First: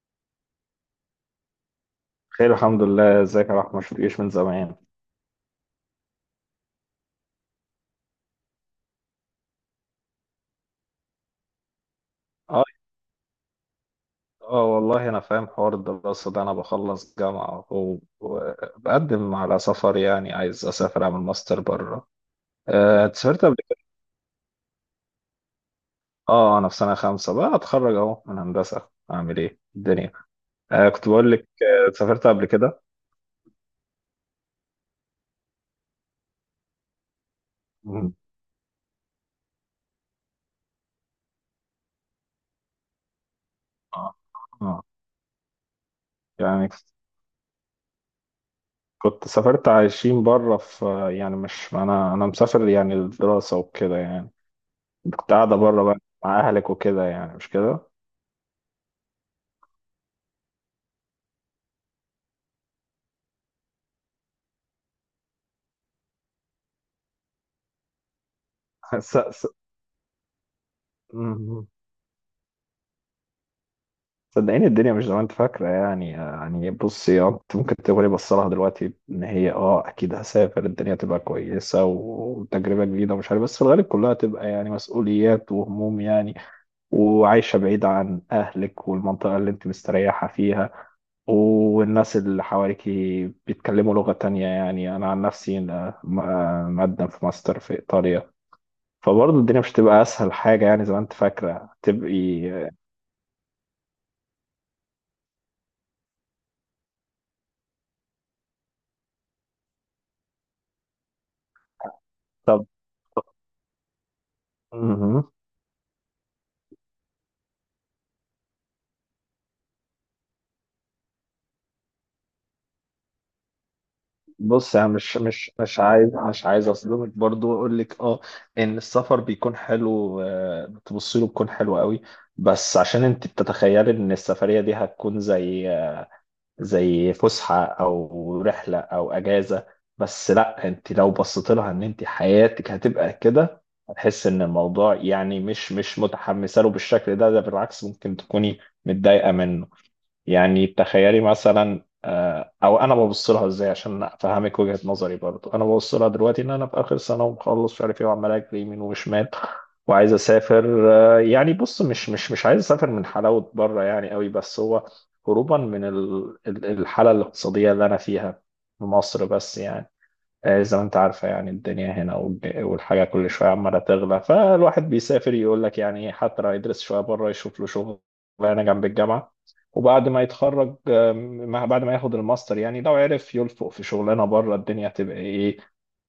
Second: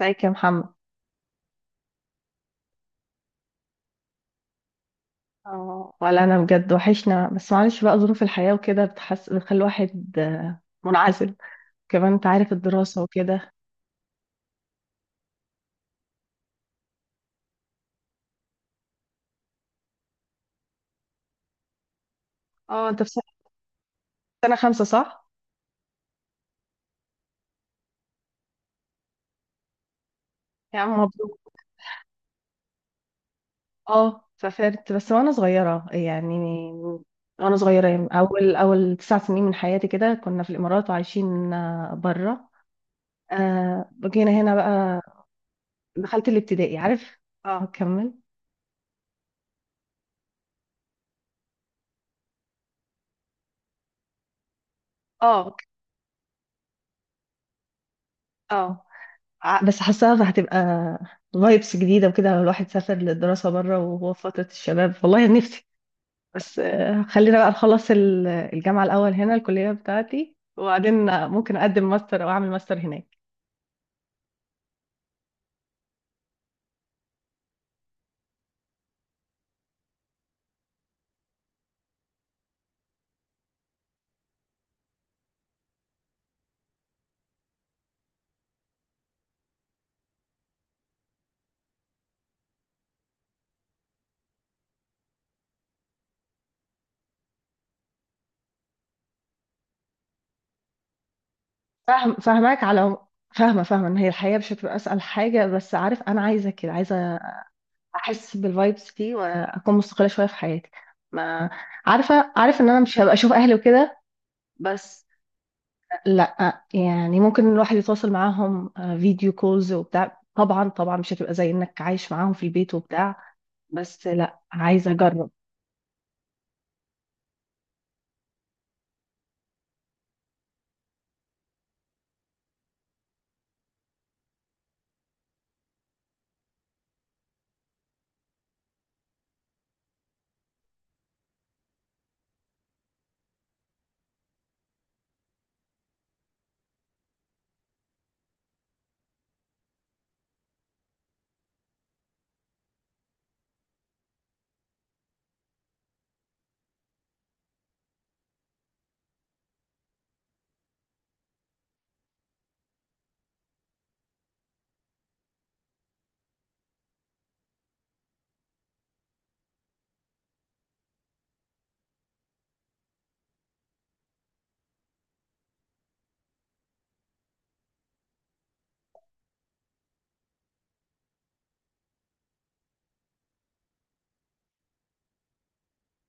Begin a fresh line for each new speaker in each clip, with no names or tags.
ازيك يا محمد؟
خير، الحمد لله. ازيك يا رحمة؟ شفتكش من زمان.
اه، ولا انا بجد وحشنا، بس معلش بقى ظروف الحياة وكده بتحس بتخلي الواحد منعزل. كمان انت عارف
اه.
الدراسة وكده.
اه والله انا فاهم حوار الدراسة ده. انا بخلص جامعة و- وبقدم على سفر، يعني عايز اسافر اعمل ماستر بره.
اه، انت في
أنت
سنة
سافرت قبل كده؟
خمسة صح؟
اه انا في سنة خمسة، بقى اتخرج اهو من هندسة، اعمل ايه الدنيا.
يا عم
كنت بقول لك،
مبروك.
سافرت قبل كده؟
اه سافرت بس وانا صغيرة يعني،
مم.
اول 9 سنين من حياتي، كده كنا في الامارات وعايشين بره.
اه.
جينا هنا
اه،
بقى، دخلت
يعني
الابتدائي، عارف. اه كمل.
كنت سافرت عايشين بره في، يعني مش انا مسافر، يعني الدراسة وكده يعني. كنت
اه
قاعدة بره بقى، مع اهلك وكده، يعني مش كده؟
اه. بس حاساها هتبقى فايبس جديدة وكده، لو الواحد سافر للدراسة بره وهو في فترة الشباب. والله نفسي، بس خلينا بقى نخلص الجامعة
س...
الأول هنا،
س...
الكلية بتاعتي، وبعدين ممكن
مم.
أقدم ماستر أو أعمل ماستر هناك.
صدقيني الدنيا مش زي ما انت فاكره، يعني بصي، اه انت ممكن تقولي بص لها دلوقتي ان هي، اه اكيد هسافر الدنيا تبقى كويسه وتجربه جديده ومش عارف، بس في الغالب كلها تبقى يعني مسؤوليات وهموم يعني. وعايشه بعيده عن اهلك والمنطقه اللي انت مستريحه فيها، والناس اللي حواليكي بيتكلموا لغه تانية. يعني انا عن نفسي انا م- آه، مقدم في ماستر في ايطاليا، فبرضه الدنيا مش تبقى اسهل حاجه يعني زي ما انت فاكره تبقي.
فاهماك على العموم. فاهمة إن هي الحياة مش هتبقى أسهل حاجة، بس عارف أنا عايزة كده، عايزة أحس بالفايبس دي وأكون مستقلة شوية في حياتي. ما عارفة، عارف إن أنا مش هبقى أشوف أهلي وكده، بس
مهم.
لا، يعني ممكن الواحد يتواصل معاهم فيديو كولز وبتاع، طبعا طبعا مش هتبقى زي انك عايش معاهم في البيت وبتاع، بس لا
بص انا
عايزه
مش
اجرب.
مش مش عايز مش عايز اصدمك برضو واقول لك، اه ان السفر بيكون حلو، بتبصي له بيكون حلو قوي، بس عشان انت بتتخيلي ان السفريه دي هتكون زي فسحه او رحله او اجازه. بس لا، انت لو بصيت لها ان انت حياتك هتبقى كده، هتحس ان الموضوع يعني مش متحمسه له بالشكل ده. بالعكس ممكن تكوني متضايقه منه. يعني تخيلي مثلا، او انا ببص لها ازاي عشان افهمك وجهة نظري. برضو انا ببص لها دلوقتي ان انا في اخر سنة، ومخلص مش عارف ايه، وعمال اجري يمين وشمال وعايز اسافر. يعني بص، مش عايز اسافر من حلاوة بره يعني قوي، بس هو هروبا من الحالة الاقتصادية اللي انا فيها في مصر بس. يعني زي ما انت عارفة، يعني الدنيا هنا والحاجة كل شوية عمالة تغلى. فالواحد بيسافر يقول لك يعني ايه، حتى لو يدرس شوية بره يشوف له شغل هنا جنب الجامعة، وبعد ما يتخرج، آم، ما- بعد ما ياخد الماستر، يعني لو عرف يلفق في شغلانة بره، الدنيا تبقى ايه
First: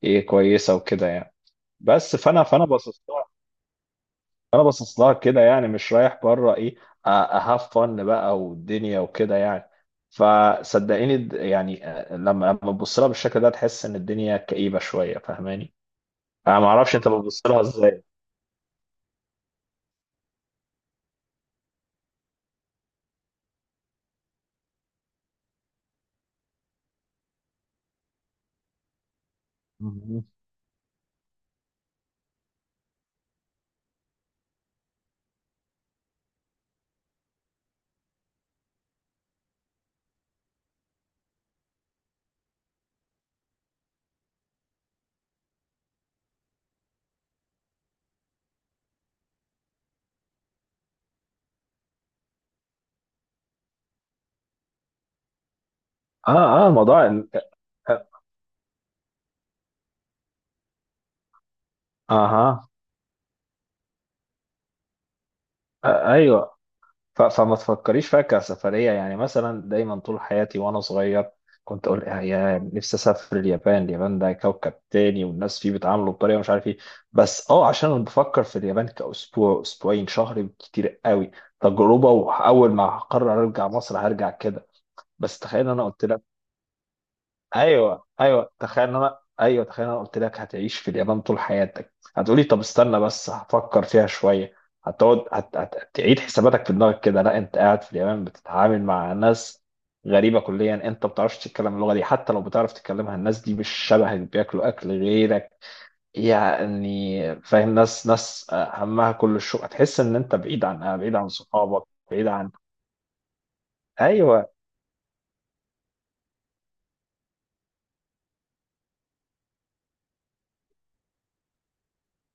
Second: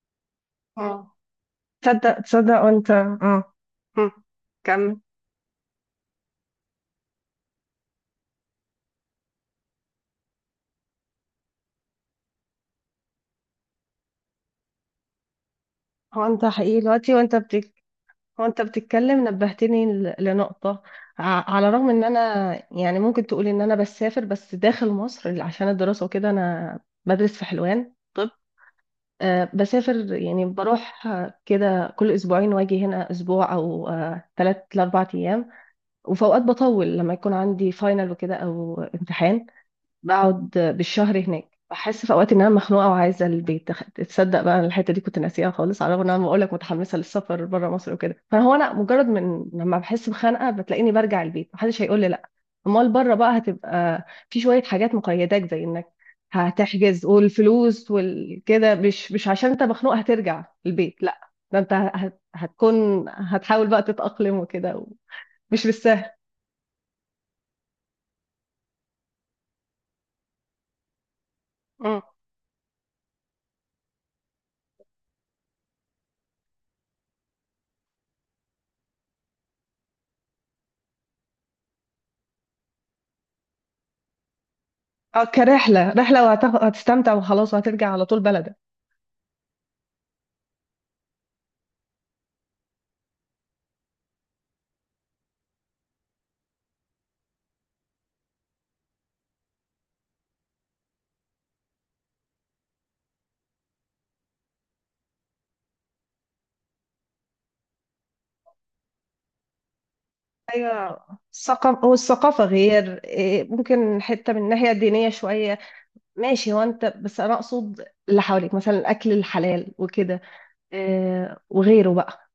ايه كويسة وكده
اه،
يعني. بس فانا
تصدق
فانا
وانت.
باصص،
اه هم.
انا
كمل.
باصص لها كده. يعني مش رايح بره ايه، اهاف فن بقى والدنيا وكده يعني. فصدقيني، يعني لما تبص لها بالشكل ده تحس ان الدنيا كئيبه شويه، فاهماني؟
هو انت
انا ما
حقيقي
اعرفش انت
دلوقتي
بتبص لها ازاي.
وانت بتتكلم نبهتني لنقطة. على الرغم ان انا، يعني ممكن تقولي ان انا بسافر بس داخل مصر عشان الدراسة وكده. انا بدرس في حلوان طب، بسافر
مهم.
يعني بروح كده كل أسبوعين وأجي هنا أسبوع أو 3 ل4 أيام. وفي أوقات بطول لما يكون عندي فاينل وكده أو امتحان، بقعد بالشهر هناك. بحس في اوقات ان انا مخنوقه وعايزه البيت. تصدق بقى، أنا الحته دي كنت ناسيها خالص، على الرغم ان انا بقول لك متحمسه للسفر بره مصر وكده، فهو انا مجرد من لما بحس بخنقه بتلاقيني برجع البيت، محدش هيقول لي لا. امال بره بقى هتبقى في شويه حاجات مقيداك، زي انك
اه. اه
هتحجز
موضوع
والفلوس والكده، مش عشان انت مخنوق هترجع البيت، لا ده انت
اها،
هتحاول بقى تتأقلم وكده، مش بالسهل.
ايوه. فما تفكريش فيها كسفرية. يعني مثلا دايما طول حياتي وأنا صغير كنت
مم.
أقول، يا نفسي أسافر اليابان. اليابان ده كوكب تاني، والناس فيه بيتعاملوا بطريقة مش عارف إيه، بس عشان أنا بفكر في اليابان كأسبوع، أسبوعين، شهر كتير قوي، تجربة، وأول ما هقرر أرجع مصر هرجع كده.
اه،
بس تخيل أنا قلت،
رحله، وهتستمتع وخلاص وهترجع على
ايوه،
طول
ايوه،
بلدك.
تخيل إن انا، قلت لك هتعيش في اليابان طول حياتك، هتقولي طب استنى بس هفكر فيها شويه. هتقعد هتعيد حساباتك في دماغك كده. لا، انت قاعد في اليابان بتتعامل مع ناس غريبه كليا، انت ما بتعرفش تتكلم اللغه دي، حتى لو بتعرف تتكلمها الناس دي مش شبهك، بياكلوا اكل غيرك. يعني فاهم، ناس ناس همها كل الشغل. هتحس ان انت بعيد عن
ايوه
بعيد عن صحابك،
الثقافه
بعيد عن،
غير ممكن حته من
ايوه،
الناحيه الدينيه شويه. ماشي، هو انت، بس انا اقصد اللي حواليك، مثلا الاكل الحلال وكده وغيره بقى.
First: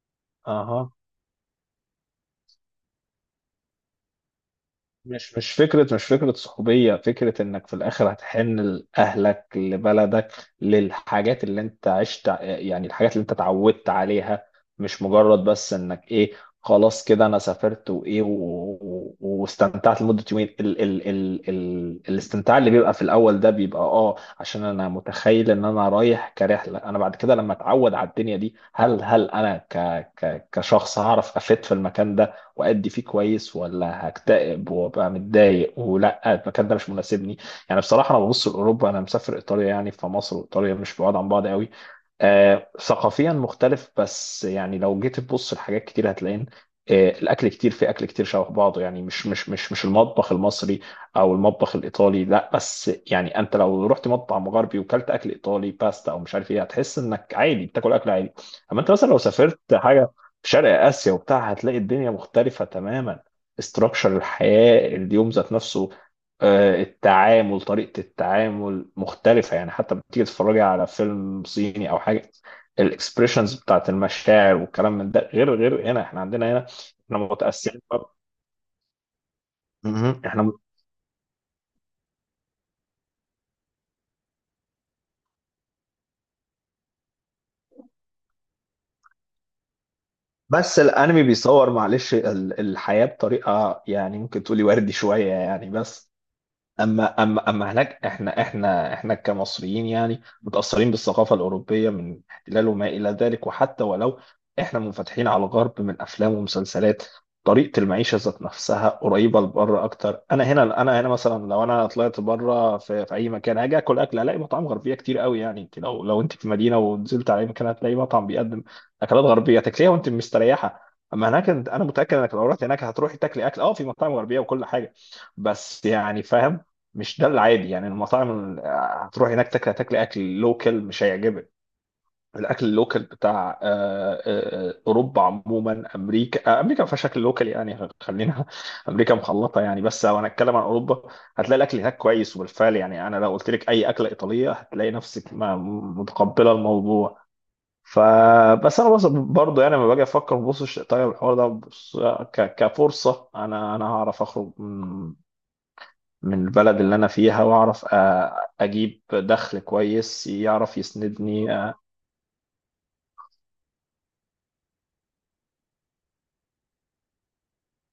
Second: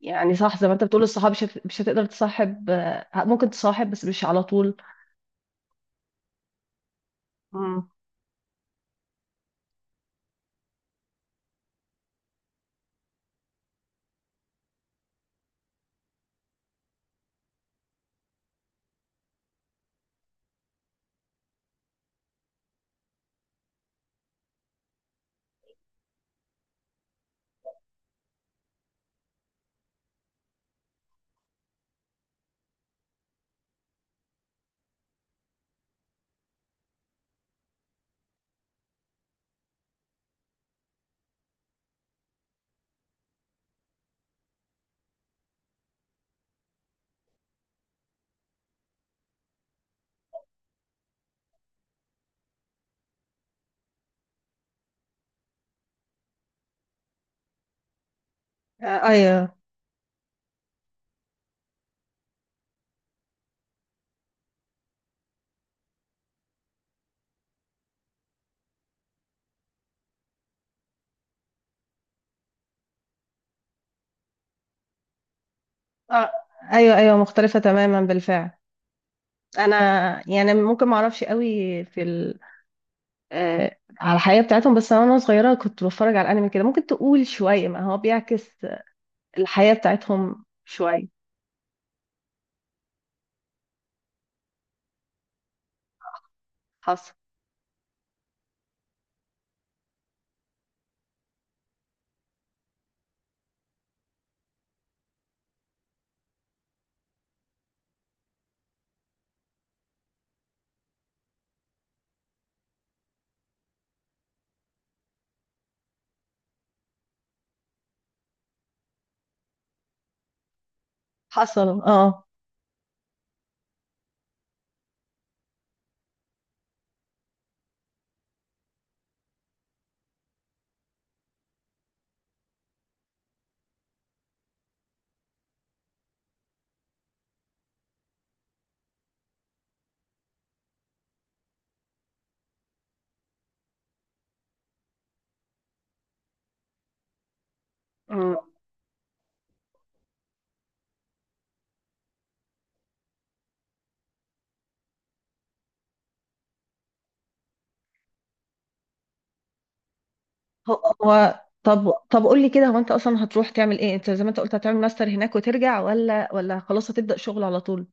يعني صح، زي ما انت
اها.
بتقول الصحاب مش هتقدر تصاحب، ممكن تصاحب بس مش على طول.
مش فكرة صحوبية، فكرة انك في
مم.
الاخر هتحن لأهلك، لبلدك، للحاجات اللي انت عشت، يعني الحاجات اللي انت اتعودت عليها. مش مجرد بس انك ايه، خلاص كده انا سافرت وايه واستمتعت لمدة يومين. ال الاستمتاع اللي بيبقى في الاول ده بيبقى، اه عشان انا متخيل ان انا رايح كرحلة. انا بعد كده لما اتعود على الدنيا دي، هل انا ك ك كشخص هعرف افيد في المكان ده، وأدي فيه كويس، ولا هكتئب وأبقى متضايق، ولا المكان ده مش مناسبني. يعني بصراحة أنا ببص لأوروبا، أنا مسافر إيطاليا يعني، فمصر وإيطاليا مش بعاد عن بعض قوي. ثقافيا مختلف، بس يعني لو جيت تبص لحاجات كتير هتلاقين، الاكل، كتير في اكل كتير شبه بعضه. يعني مش المطبخ المصري او المطبخ الايطالي، لا، بس يعني انت لو رحت مطعم غربي وكلت اكل ايطالي، باستا او مش عارف ايه، هتحس انك عادي بتاكل اكل عادي. اما انت مثلا لو
ايوه.
سافرت حاجه في شرق آسيا وبتاع، هتلاقي الدنيا مختلفة تماما. استراكشر الحياة اليوم ذات نفسه، التعامل، طريقة التعامل مختلفة. يعني حتى بتيجي تتفرجي على فيلم صيني أو حاجة، الاكسبريشنز بتاعت المشاعر والكلام من ده غير، غير هنا احنا
آه،
عندنا هنا.
ايوه ايوه،
احنا
مختلفه
متأثرين
تماما
بقى.
بالفعل.
مهم.
انا يعني ممكن ما اعرفش قوي في ال... على الحياه بتاعتهم، بس انا وانا صغيره كنت بتفرج على الانمي كده، ممكن تقول شويه ما هو بيعكس الحياة بتاعتهم
بس الانمي
شوية.
بيصور معلش الحياة بطريقة، يعني ممكن تقولي وردي شوية يعني. بس
حصل
اما هناك، احنا كمصريين يعني متاثرين بالثقافه الاوروبيه من احتلال وما الى ذلك. وحتى ولو احنا منفتحين على الغرب من افلام ومسلسلات، طريقه المعيشه ذات نفسها قريبه لبره اكتر. انا هنا مثلا، لو انا طلعت بره في اي مكان، هاجي اكل، هلاقي مطاعم غربيه كتير قوي. يعني انت لو انت في مدينه ونزلت على اي مكان هتلاقي مطعم بيقدم اكلات غربيه تاكليها وانت مستريحه. اما هناك،
حصلوا
انا متاكد
اه.
انك لو رحت هناك، هتروحي تاكلي اكل، اه في مطاعم غربيه وكل حاجه، بس يعني فاهم، مش ده العادي. يعني المطاعم هتروح هناك تاكل، اكل لوكال مش هيعجبك. الاكل اللوكال بتاع اوروبا عموما، امريكا، امريكا ما فيهاش اكل لوكال يعني، خلينا امريكا مخلطه يعني. بس لو هنتكلم عن اوروبا، هتلاقي الاكل هناك كويس، وبالفعل يعني انا لو قلت لك اي اكله ايطاليه هتلاقي نفسك متقبله الموضوع.
مم.
فبس انا بص برضه، يعني لما باجي افكر ببص، طيب الحوار ده بص، كفرصه انا هعرف اخرج من البلد اللي أنا فيها وأعرف، أجيب دخل كويس يعرف
هو هو،
يسندني. آه.
طب طب قول لي كده، هو انت اصلا هتروح تعمل ايه؟ انت زي ما انت قلت هتعمل ماستر هناك وترجع، ولا خلاص هتبدأ شغل على طول؟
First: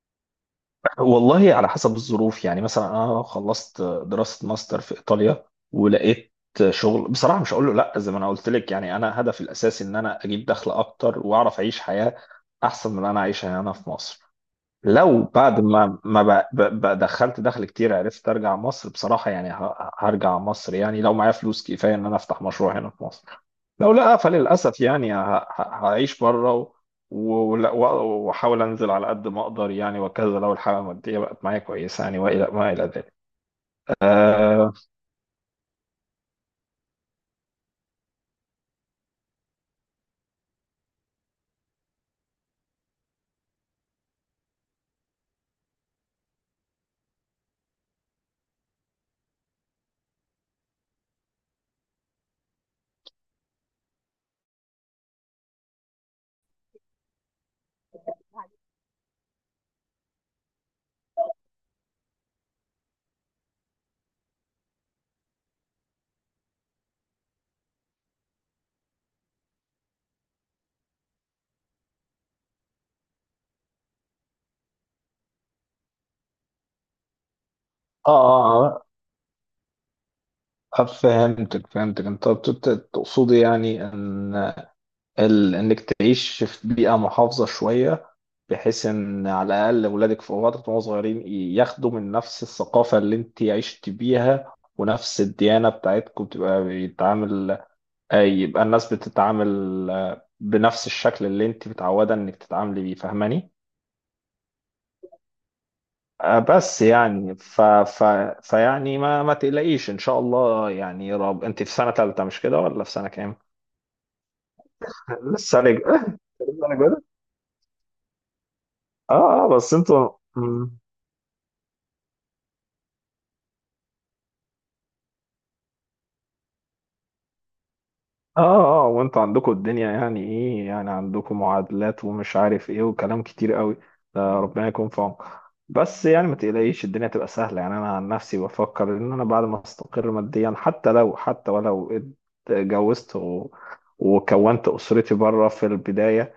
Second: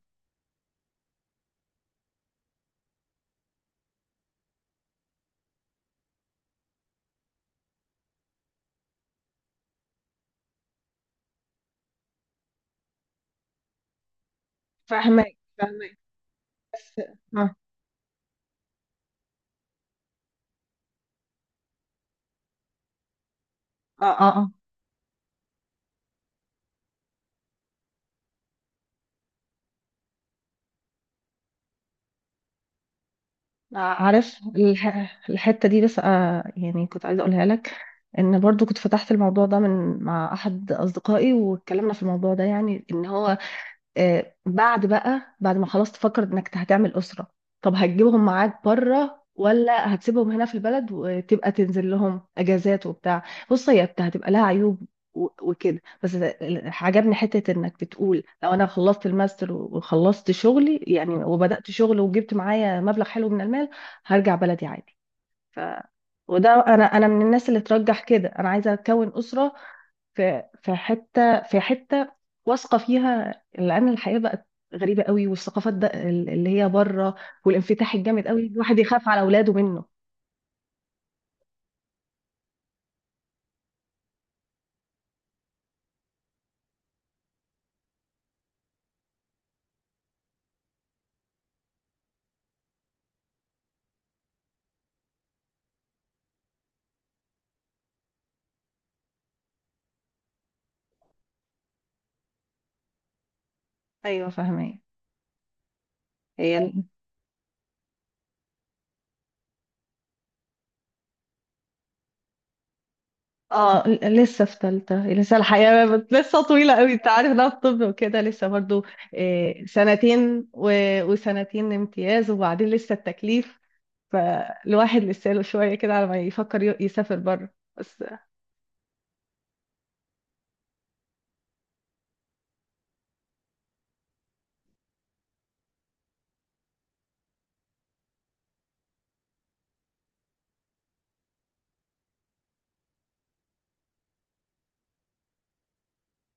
والله على حسب الظروف يعني. مثلا أنا لو خلصت دراسة ماستر في إيطاليا ولقيت شغل، بصراحة مش هقول له لأ. زي ما أنا قلت لك، يعني أنا هدفي الأساسي إن أنا أجيب دخل أكتر وأعرف أعيش حياة أحسن من اللي أنا عايشها هنا في مصر. لو بعد
فاهمة
ما ما ب- ب-
بس.
ب- دخلت
اه
دخل كتير، عرفت ارجع مصر، بصراحة يعني هرجع مصر، يعني لو معايا فلوس كفاية ان انا افتح مشروع هنا في مصر. لو
اه
لا،
اه
فللأسف يعني هعيش بره وأحاول أنزل على قد ما أقدر يعني، وكذا، لو الحالة المادية بقت معايا كويسة يعني، وإلى ما إلى ذلك.
عارف
آه
الحتة دي، بس يعني كنت عايزة اقولها لك، ان برضو كنت فتحت الموضوع ده من مع احد اصدقائي واتكلمنا في الموضوع ده، يعني ان هو بعد بقى، بعد ما خلاص تفكر انك هتعمل اسره، طب هتجيبهم معاك بره ولا هتسيبهم هنا في البلد وتبقى تنزل لهم اجازات وبتاع؟ بص هي هتبقى لها عيوب وكده، بس عجبني حته انك بتقول لو انا خلصت الماستر وخلصت شغلي يعني وبدات شغل وجبت معايا مبلغ حلو من المال هرجع بلدي عادي. ف وده انا من الناس اللي ترجح كده، انا عايزه اكون اسره في حته، في حته واثقه فيها، لان الحياه بقت غريبه قوي، والثقافات ده اللي هي بره، والانفتاح
آه
الجامد قوي الواحد
آه،
يخاف على اولاده منه.
فهمتك، فهمتك. أنت تقصدي يعني إن إنك تعيش في بيئة محافظة شوية، بحيث إن على الأقل أولادك في وقت وهم صغيرين ياخدوا من نفس الثقافة اللي أنت عشت بيها، ونفس الديانة بتاعتكم، تبقى بيتعامل، أي يبقى الناس بتتعامل بنفس الشكل اللي انت متعودة انك تتعاملي بيه، فاهماني؟
ايوه فاهمه. هي
بس يعني فيعني ما تقلقيش ان شاء الله. يعني يا رب، انت في سنة تالتة مش كده، ولا في سنة كام؟
اه لسه في ثالثه، لسه
لسه رج...
الحياه لسه
لسه
طويله قوي،
رج...
انت عارف ده الطب وكده لسه برضو،
اه. اه بس انتوا،
سنتين
مم.
وسنتين امتياز وبعدين لسه التكليف، فالواحد لسه له شويه كده على ما يفكر يسافر بره. بس
اه. اه وانتوا عندكم الدنيا يعني ايه، يعني عندكم معادلات ومش عارف ايه وكلام كتير قوي، ده ربنا يكون في عونكم. بس يعني ما تقلقيش، الدنيا تبقى سهلة. يعني انا عن نفسي بفكر ان انا بعد ما استقر ماديا، حتى لو، حتى ولو اتجوزت وكونت اسرتي بره في البداية،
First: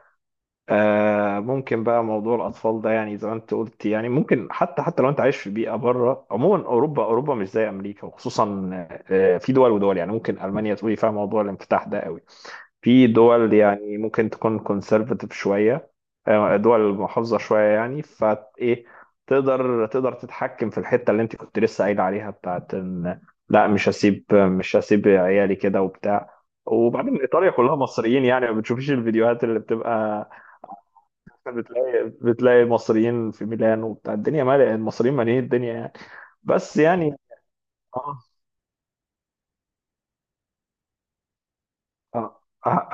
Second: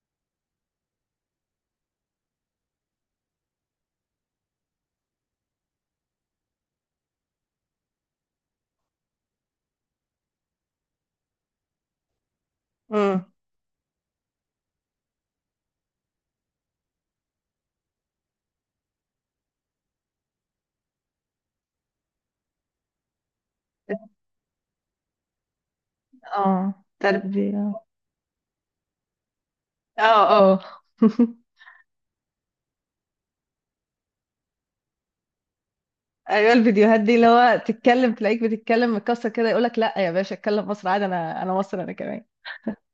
ممكن بقى موضوع الاطفال ده، يعني زي ما انت قلت. يعني ممكن حتى لو انت عايش في بيئة بره، عموما اوروبا، مش زي امريكا. وخصوصا في دول ودول، يعني ممكن المانيا تقولي فيها موضوع الانفتاح ده قوي، في
امم
دول يعني ممكن تكون conservative شوية، دول محافظة شوية يعني. فإيه، تقدر تتحكم في الحتة اللي أنت كنت لسه قايل عليها بتاعت إن، لا مش هسيب، عيالي كده وبتاع.
اه
وبعدين
دي.
إيطاليا كلها مصريين، يعني ما بتشوفيش الفيديوهات اللي بتبقى
اه اه.
بتلاقي مصريين في ميلان وبتاع، الدنيا مالية المصريين، مالين الدنيا يعني.
ايوه
بس
الفيديوهات دي،
يعني
اللي هو تتكلم
آه.
تلاقيك بتتكلم مكسر كده، يقولك لا يا باشا اتكلم مصر عادي، انا مصر انا كمان.
انا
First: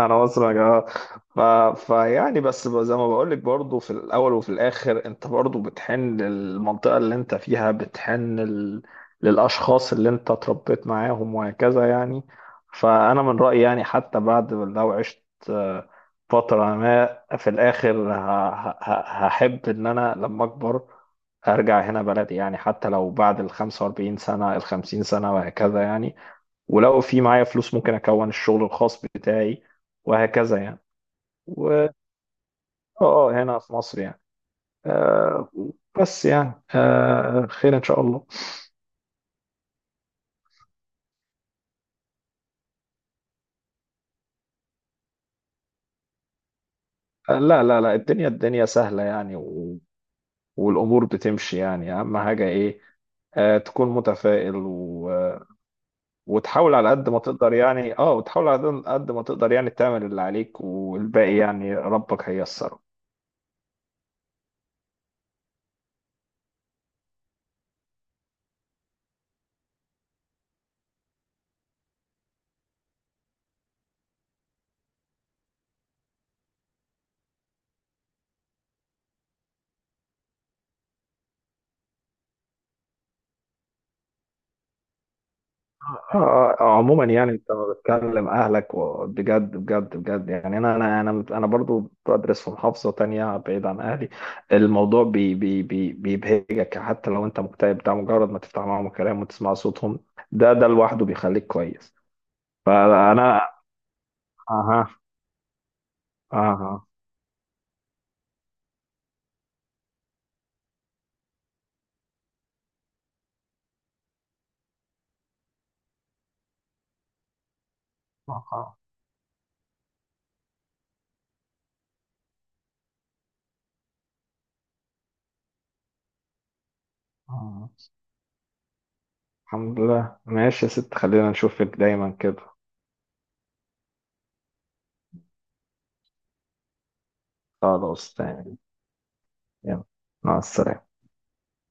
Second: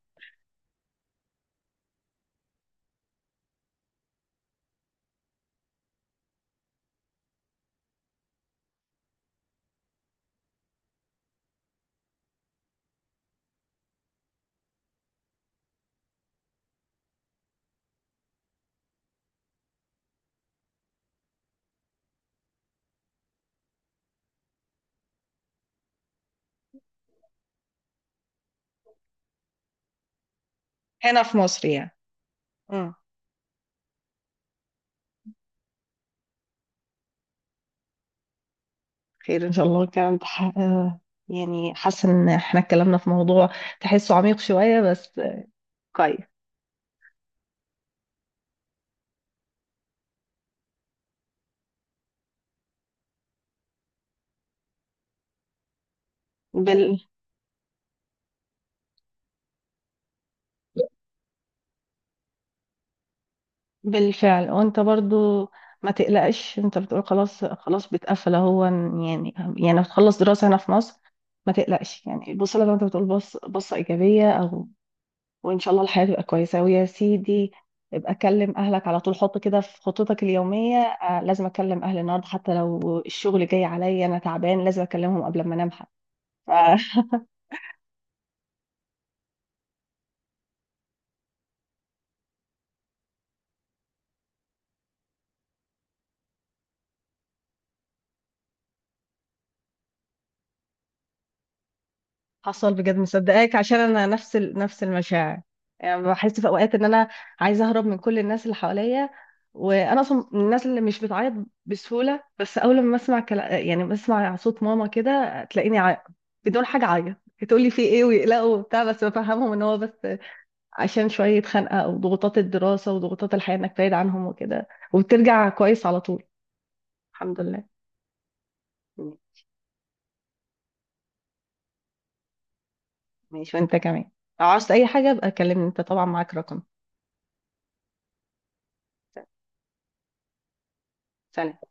انا مصري يا جماعه. ف... فيعني بس زي ما بقول لك، برضه في الاول وفي الاخر انت برضه بتحن للمنطقه اللي انت فيها، بتحن للاشخاص اللي انت اتربيت معاهم وهكذا يعني. فانا من رايي يعني حتى بعد لو عشت آه، فتره، ما في الاخر هحب ان انا لما اكبر ارجع هنا بلدي. يعني حتى لو بعد ال 45 سنه ال 50 سنه وهكذا يعني، ولو في معايا فلوس ممكن اكون الشغل الخاص بتاعي، وهكذا يعني.
هنا في مصر
و
يعني. امم
هنا في مصر يعني. آه بس يعني خير ان شاء الله.
خير ان شاء الله. الكلام ده يعني حاسه ان احنا اتكلمنا في موضوع تحسه عميق شويه، بس كويس.
لا لا لا، الدنيا سهلة يعني، والامور بتمشي. يعني اهم حاجة ايه، تكون متفائل، وتحاول على
بال...
قد ما تقدر يعني. اه وتحاول على قد ما تقدر، يعني تعمل اللي عليك والباقي يعني ربك هيسره.
بالفعل. وانت برضو ما تقلقش، انت بتقول خلاص خلاص بتقفل اهو، يعني هتخلص دراسه هنا في مصر. ما تقلقش يعني، بص لما انت بتقول بص بصه ايجابيه، وان شاء الله الحياه تبقى كويسه، ويا سيدي ابقى كلم اهلك على طول، حط كده في خطتك اليوميه، لازم اكلم اهلي النهارده حتى لو الشغل جاي عليا انا تعبان، لازم اكلمهم قبل ما انام حتى.
عموما يعني انت لما بتكلم اهلك، بجد بجد بجد يعني، انا برضو بدرس في محافظه تانية بعيد عن اهلي، الموضوع بي بي بي بيبهجك حتى لو انت مكتئب. ده مجرد ما تفتح معاهم الكلام وتسمع صوتهم، ده لوحده بيخليك كويس.
فحصل. بجد مصدقاك،
فانا،
عشان انا نفس
اها،
المشاعر. يعني بحس في اوقات ان
اها،
انا عايزه اهرب من كل الناس اللي حواليا، وانا اصلا من الناس اللي مش بتعيط بسهوله، بس اول ما اسمع يعني بسمع صوت ماما كده تلاقيني بدون حاجه اعيط. تقول لي في ايه ويقلقوا
اها،
وبتاع، بس بفهمهم ان هو بس عشان شوية خنقة أو ضغوطات الدراسة وضغوطات الحياة إنك بعيد عنهم وكده، وبترجع كويس على طول. الحمد لله.
أها. الحمد لله. ماشي يا ست، خلينا نشوفك دايما كده.
ماشي وأنت كمان، لو عاوزت أي حاجة ابقى كلمني، أنت طبعا معاك رقم.
خلاص تاني، يلا، مع السلامه.
سلام.